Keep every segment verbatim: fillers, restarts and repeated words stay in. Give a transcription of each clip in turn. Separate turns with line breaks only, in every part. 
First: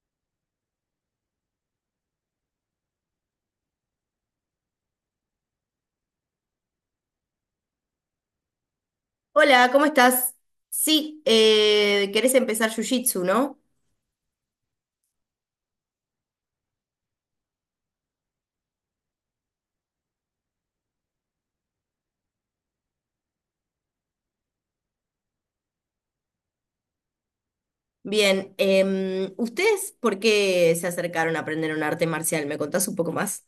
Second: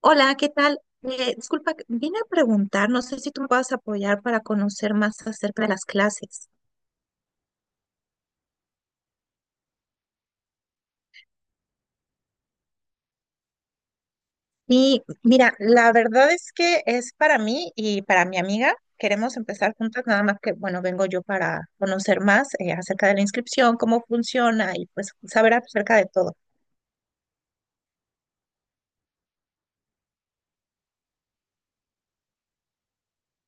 Hola, ¿qué tal? Eh, disculpa, vine a preguntar, no sé si tú me puedas apoyar para conocer más acerca de las clases.
Hola, ¿cómo estás? Sí, eh, querés empezar Jiu-Jitsu, ¿no?
Y mira, la verdad es que es para mí y para mi amiga. Queremos empezar juntas, nada más que, bueno, vengo yo para conocer más eh, acerca de la inscripción, cómo funciona y pues saber acerca de todo.
Bien, em, ¿ustedes por qué se acercaron a aprender un arte marcial? ¿Me contás un poco más?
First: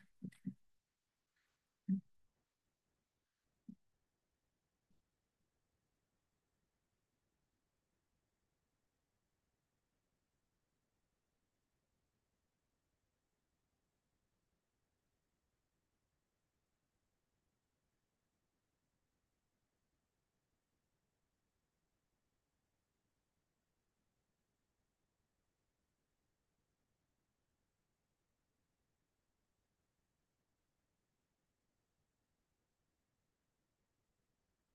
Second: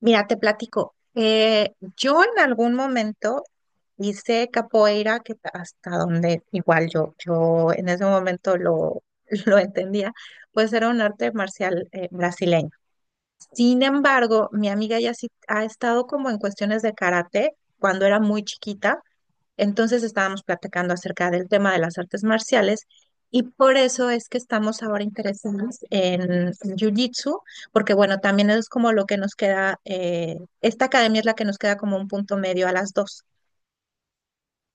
Mira, te platico. Eh, yo en algún momento hice capoeira, que hasta donde igual yo, yo en ese momento lo, lo entendía, pues era un arte marcial eh, brasileño. Sin embargo, mi amiga ya sí ha estado como en cuestiones de karate cuando era muy chiquita. Entonces estábamos platicando acerca del tema de las artes marciales y por eso es que estamos ahora interesados en Jiu-Jitsu, porque bueno, también es como lo que nos queda, eh, esta academia es la que nos queda como un punto medio a las dos.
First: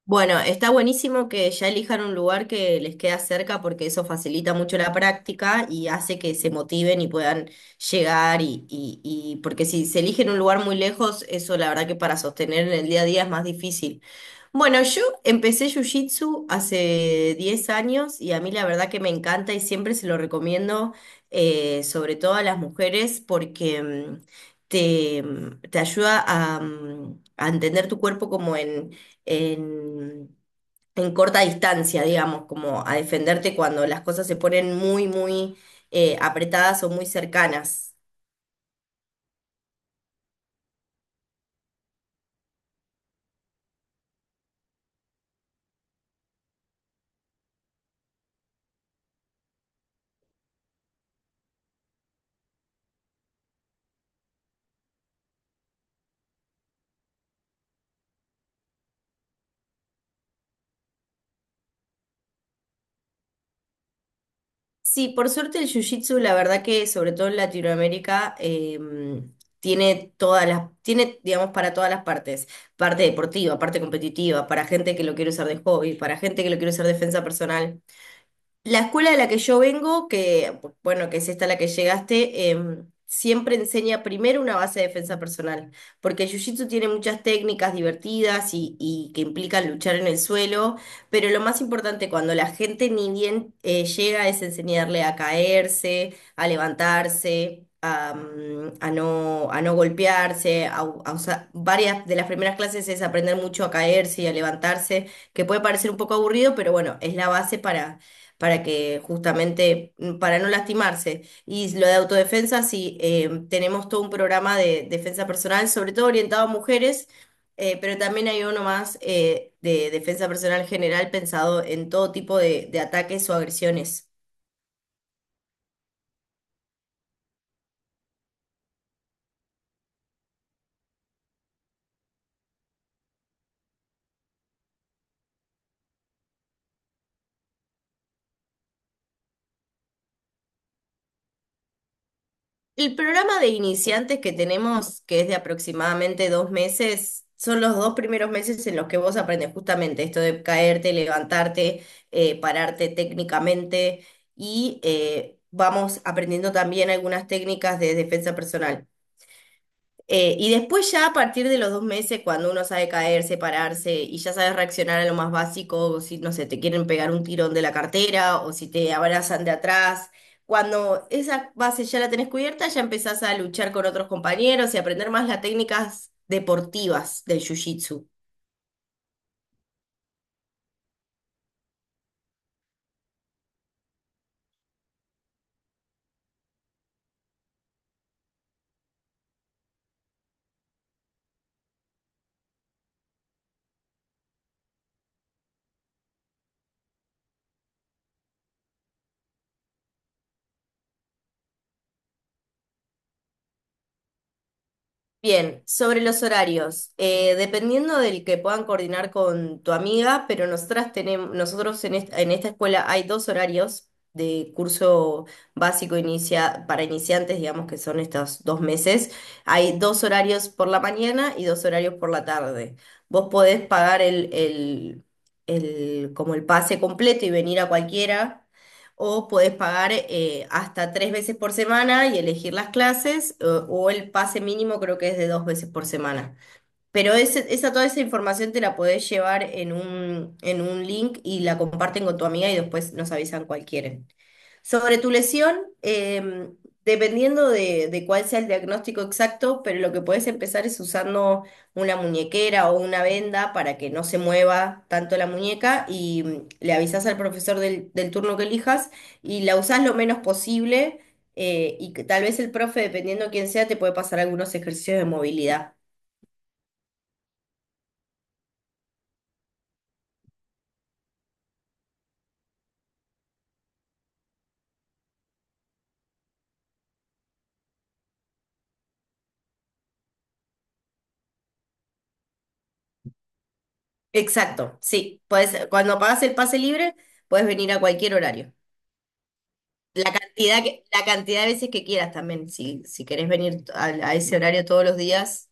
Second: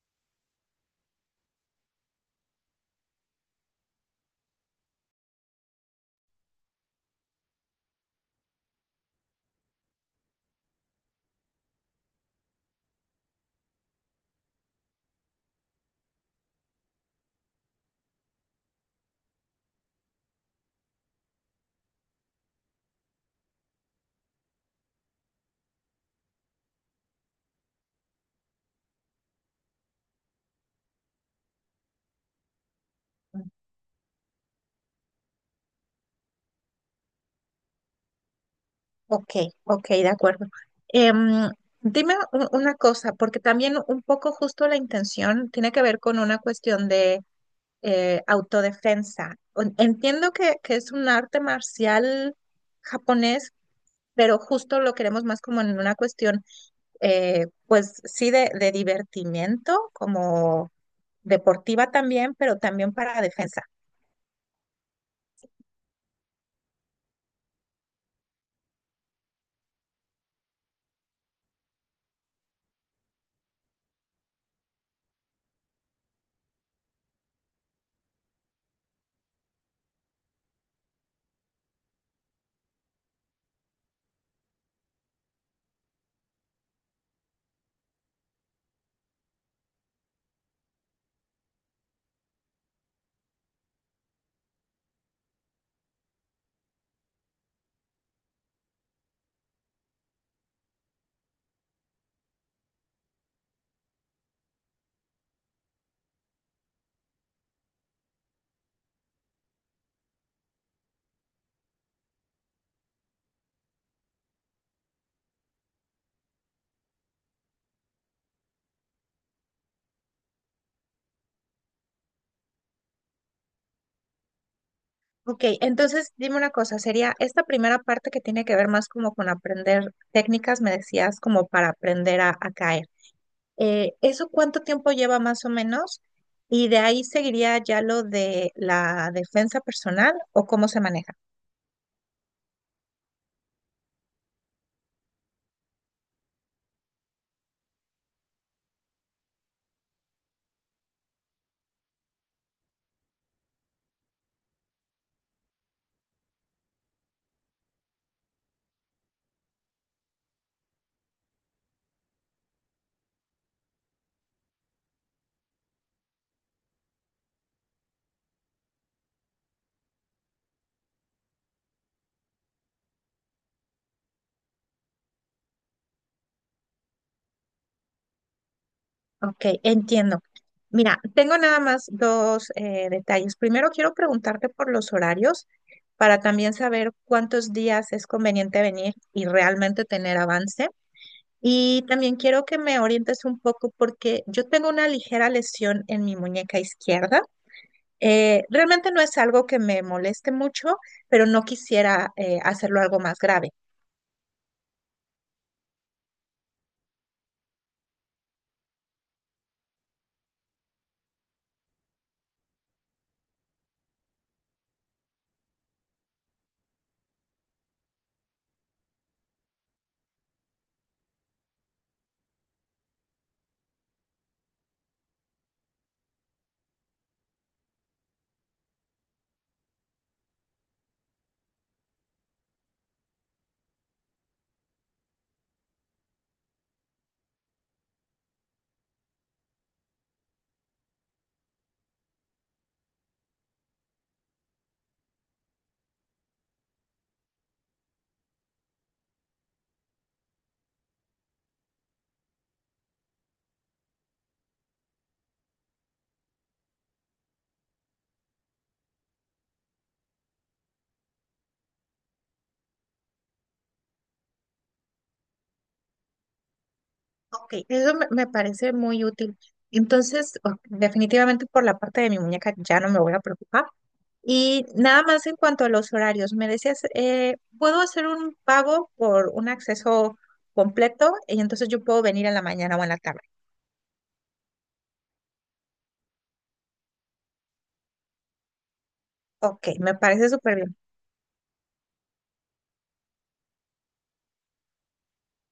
Bueno, está buenísimo que ya elijan un lugar que les queda cerca porque eso facilita mucho la práctica y hace que se motiven y puedan llegar y, y, y porque si se eligen un lugar muy lejos, eso la verdad que para sostener en el día a día es más difícil. Bueno, yo empecé Jiu-Jitsu hace diez años y a mí la verdad que me encanta y siempre se lo recomiendo, eh, sobre todo a las mujeres, porque mm, te, mm, te ayuda a, mm, a entender tu cuerpo como en en, en corta distancia, digamos, como a defenderte cuando las cosas se ponen muy, muy eh, apretadas o muy cercanas.
Ok, ok, de acuerdo. Em, dime u- una cosa, porque también un poco justo la intención tiene que ver con una cuestión de eh, autodefensa. En- Entiendo que, que es un arte marcial japonés, pero justo lo queremos más como en una cuestión, eh, pues sí, de, de divertimiento, como deportiva también, pero también para defensa.
Sí, por suerte el jiu-jitsu, la verdad que sobre todo en Latinoamérica, em, tiene todas las, tiene, digamos, para todas las partes, parte deportiva, parte competitiva, para gente que lo quiere usar de hobby, para gente que lo quiere usar de defensa personal. La escuela de la que yo vengo, que bueno, que es esta a la que llegaste, em, siempre enseña primero una base de defensa personal, porque el jiu-jitsu tiene muchas técnicas divertidas y, y que implican luchar en el suelo, pero lo más importante cuando la gente ni bien eh, llega es enseñarle a caerse, a levantarse, a, mm, a no, a no golpearse, a u- a usar- varias de las primeras clases es aprender mucho a caerse y a levantarse, que puede parecer un poco aburrido, pero bueno, es la base para para que justamente, mm, para no lastimarse. Y lo de autodefensa, sí, eh, tenemos todo un programa de defensa personal, sobre todo orientado a mujeres, eh, pero también hay uno más eh, de defensa personal general pensado en todo tipo de de ataques o agresiones.
Ok, entonces dime una cosa, sería esta primera parte que tiene que ver más como con aprender técnicas, me decías, como para aprender a, a caer. Eh, ¿eso cuánto tiempo lleva más o menos? Y de ahí seguiría ya lo de la defensa personal o cómo se maneja.
El programa de iniciantes que tenemos, que es de aproximadamente dos meses, son los dos primeros meses en los que vos aprendes justamente esto de caerte, levantarte, eh, pararte técnicamente y eh, vamos aprendiendo también algunas técnicas de defensa personal. Eh, y después ya a partir de los dos meses, cuando uno sabe caerse, pararse y ya sabes reaccionar a lo más básico, o si, no sé, te quieren pegar un tirón de la cartera o si te abrazan de atrás, cuando esa base ya la tenés cubierta, ya empezás a luchar con otros compañeros y aprender más las técnicas deportivas del jiu-jitsu.
Ok, entiendo. Mira, tengo nada más dos eh, detalles. Primero, quiero preguntarte por los horarios para también saber cuántos días es conveniente venir y realmente tener avance. Y también quiero que me orientes un poco porque yo tengo una ligera lesión en mi muñeca izquierda. Eh, realmente no es algo que me moleste mucho, pero no quisiera eh, hacerlo algo más grave.
Bien, sobre los horarios, eh, dependiendo del que puedan coordinar con tu amiga, pero nosotras tenemos, nosotros en esta, en esta escuela hay dos horarios de curso básico inicia, para iniciantes, digamos que son estos dos meses. Hay dos horarios por la mañana y dos horarios por la tarde. Vos podés pagar el, el, el, como el pase completo y venir a cualquiera. O podés pagar eh, hasta tres veces por semana y elegir las clases, o, o el pase mínimo creo que es de dos veces por semana. Pero ese- esa, toda esa información te la podés llevar en un, en un link y la comparten con tu amiga y después nos avisan cualquiera. Sobre tu lesión, em, dependiendo de, de cuál sea el diagnóstico exacto, pero lo que puedes empezar es usando una muñequera o una venda para que no se mueva tanto la muñeca y mm, le avisas al profesor del, del turno que elijas y la usás lo menos posible eh, y que tal vez el profe, dependiendo quién sea, te puede pasar algunos ejercicios de movilidad.
Ok, eso me, me parece muy útil. Entonces, o- definitivamente por la parte de mi muñeca ya no me voy a preocupar. Y nada más en cuanto a los horarios, me decías, eh, ¿puedo hacer un pago por un acceso completo? Y entonces yo puedo venir en la mañana o en la tarde.
Exacto, sí. Podés- cuando pagas el pase libre, puedes venir a cualquier horario.
Ok, me
La
parece súper
cantidad
bien.
que, la cantidad de veces que quieras también, si, si querés venir a, a ese horario todos los días.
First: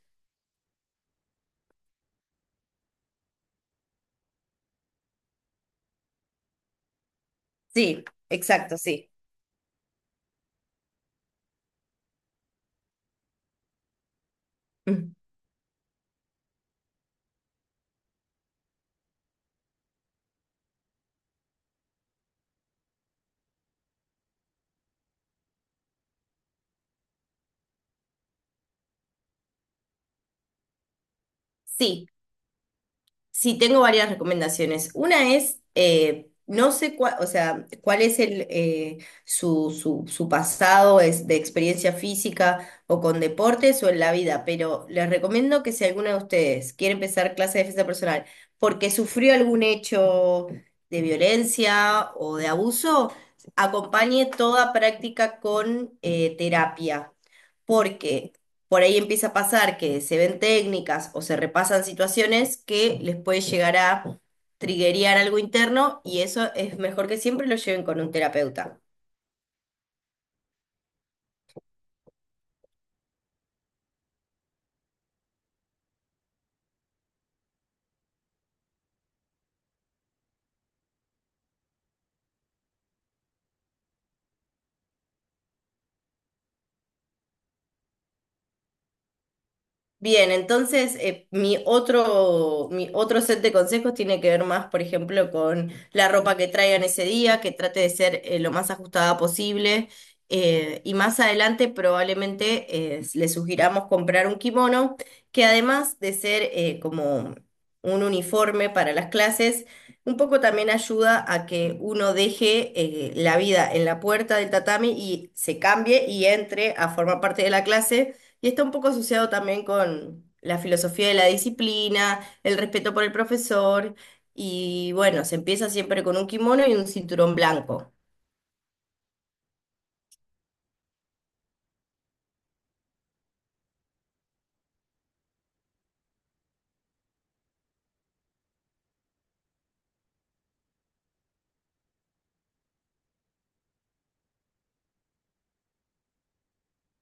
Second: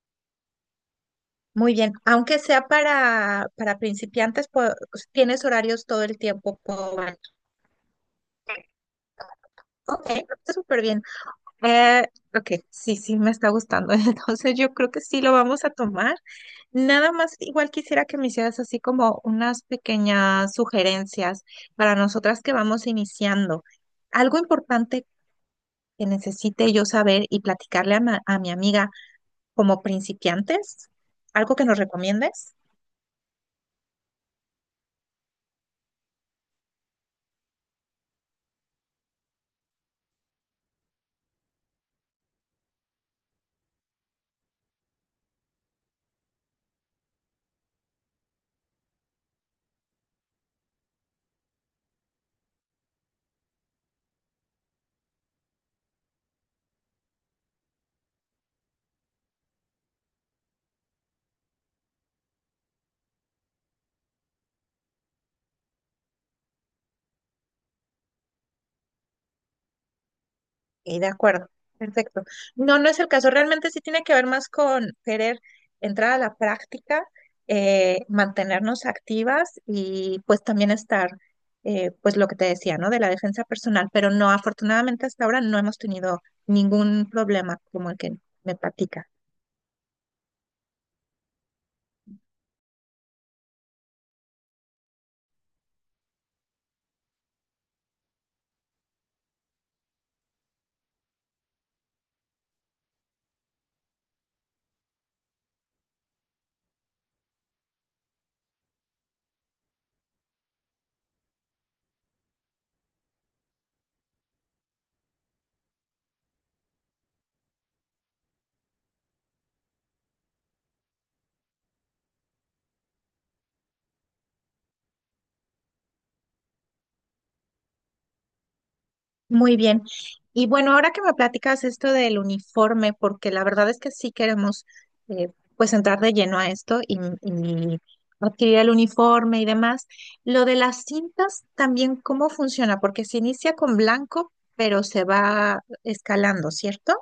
Muy bien, aunque sea para, para principiantes, pues, tienes horarios todo el tiempo. Puedo venir.
Sí,
Ok,
exacto, sí.
ok, está súper bien. Eh, ok, sí, sí, me está gustando. Entonces yo creo que
Mm.
sí lo vamos a tomar. Nada más, igual quisiera que me hicieras así como unas pequeñas sugerencias para nosotras que vamos iniciando. Algo importante que necesite yo saber y platicarle a, ma- a mi amiga como principiantes, algo que nos
Sí,
recomiendes.
Sí, tengo varias recomendaciones. Una es, eh, no sé cuál, o sea, cuál es el, eh, su, su, su pasado es de experiencia física o con deportes o en la vida, pero les recomiendo que si alguno de ustedes quiere empezar clase de defensa personal porque sufrió algún hecho de violencia o de abuso, acompañe toda práctica con eh, terapia. Porque por ahí empieza a pasar que se ven técnicas o se repasan situaciones que les puede llegar a triguear algo interno y eso es mejor que siempre lo lleven con un terapeuta.
Y de acuerdo, perfecto. No, no es el caso. Realmente sí tiene que ver más con querer entrar a la práctica, eh, mantenernos activas y pues también estar, eh, pues lo que te decía, ¿no? De la defensa personal. Pero no, afortunadamente hasta ahora no hemos tenido ningún problema como el que me platicas.
Bien, entonces eh, mi otro, mi otro set de consejos tiene que ver más, por ejemplo, con la ropa que traigan ese día, que trate de ser eh, lo más ajustada posible. eh, y más adelante probablemente eh, le sugiramos comprar un kimono, que además de ser eh, como un uniforme para las clases, un poco también ayuda a que uno deje eh, la vida en la puerta del tatami y se cambie y entre a formar parte de la clase y está un poco asociado también con la filosofía de la disciplina, el respeto por el profesor, y bueno, se empieza siempre con un kimono y un cinturón blanco.
Muy bien. Y bueno, ahora que me platicas esto del uniforme, porque la verdad es que sí queremos eh, pues entrar de lleno a esto y, y adquirir el uniforme y demás. Lo de las cintas también, ¿cómo funciona? Porque se inicia con blanco, pero se va escalando, ¿cierto?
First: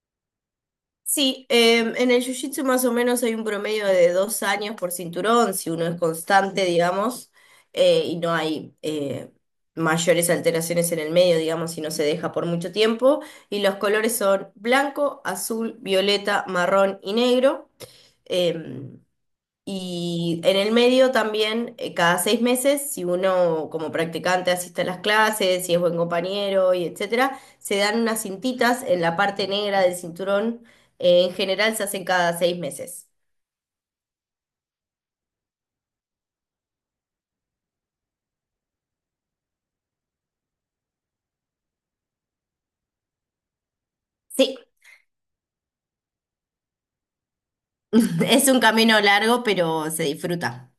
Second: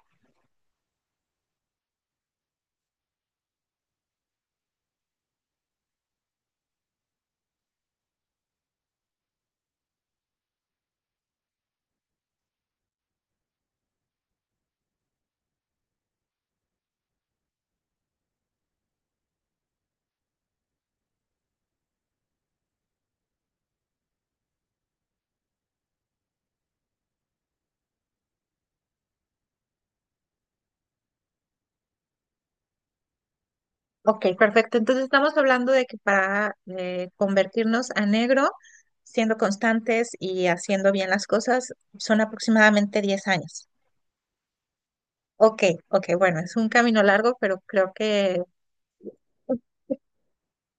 Sí, em, en el jiu-jitsu más o menos hay un promedio de dos años por cinturón, si uno es constante, digamos, eh, y no hay eh, mayores alteraciones en el medio, digamos, si no se deja por mucho tiempo. Y los colores son blanco, azul, violeta, marrón y negro. Em, Y en el medio también, eh, cada seis meses, si uno como practicante asiste a las clases, si es buen compañero y etcétera, se dan unas cintitas en la parte negra del cinturón. Eh, en general se hacen cada seis meses.
Ok, perfecto. Entonces estamos hablando de que para eh, convertirnos a negro, siendo constantes y haciendo bien las cosas, son aproximadamente diez años.
Sí,
Ok, ok, bueno, es un camino largo, pero creo que
es un camino largo, pero se disfruta.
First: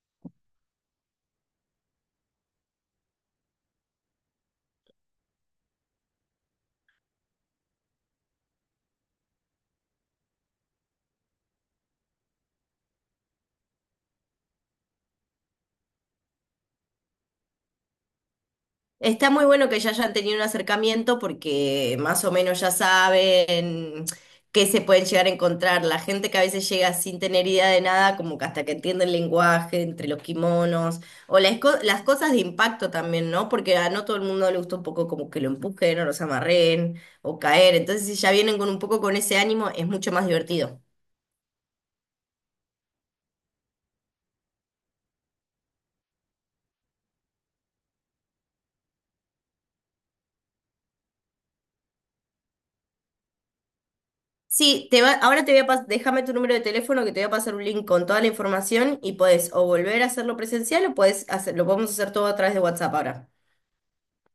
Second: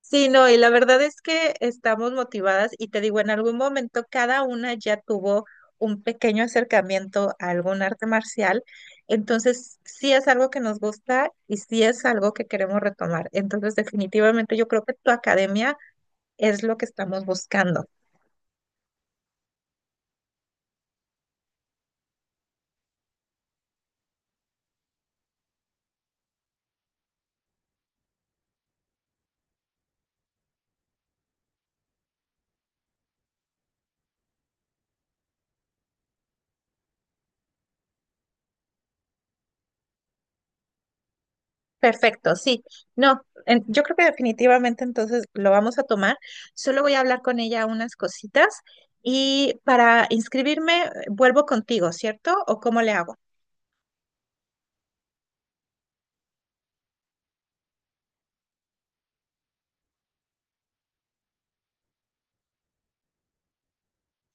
sí. No, y la verdad es que estamos motivadas y te digo, en algún momento cada una ya tuvo un pequeño acercamiento a algún arte marcial, entonces sí es algo que nos gusta y sí es algo que queremos retomar. Entonces definitivamente yo creo que tu academia es lo que estamos buscando.
Está muy bueno que ya hayan tenido un acercamiento porque más o menos ya saben qué se pueden llegar a encontrar. La gente que a veces llega sin tener idea de nada, como que hasta que entiende el lenguaje entre los kimonos o las, co- las cosas de impacto también, ¿no? Porque a no todo el mundo le gusta un poco como que lo empujen o los amarren o caer. Entonces, si ya vienen con un poco con ese ánimo, es mucho más divertido.
Perfecto, sí. No, en- yo creo que definitivamente entonces lo vamos a tomar. Solo voy a hablar con ella unas cositas y para inscribirme eh, vuelvo contigo, ¿cierto? ¿O cómo le hago?
Sí, te va, ahora te voy a pasar, déjame tu número de teléfono que te voy a pasar un link con toda la información y podés o volver a hacerlo presencial o podés hacer, lo podemos hacer todo a través de WhatsApp ahora.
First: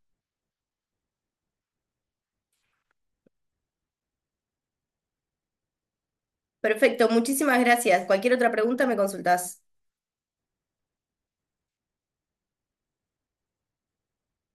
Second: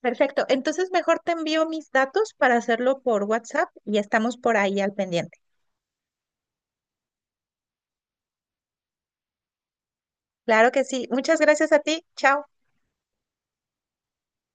Perfecto. Entonces mejor te envío mis datos para hacerlo por WhatsApp y estamos por ahí al pendiente.
Perfecto, muchísimas gracias. Cualquier otra pregunta me consultás.
Claro que sí. Muchas gracias a ti. Chao.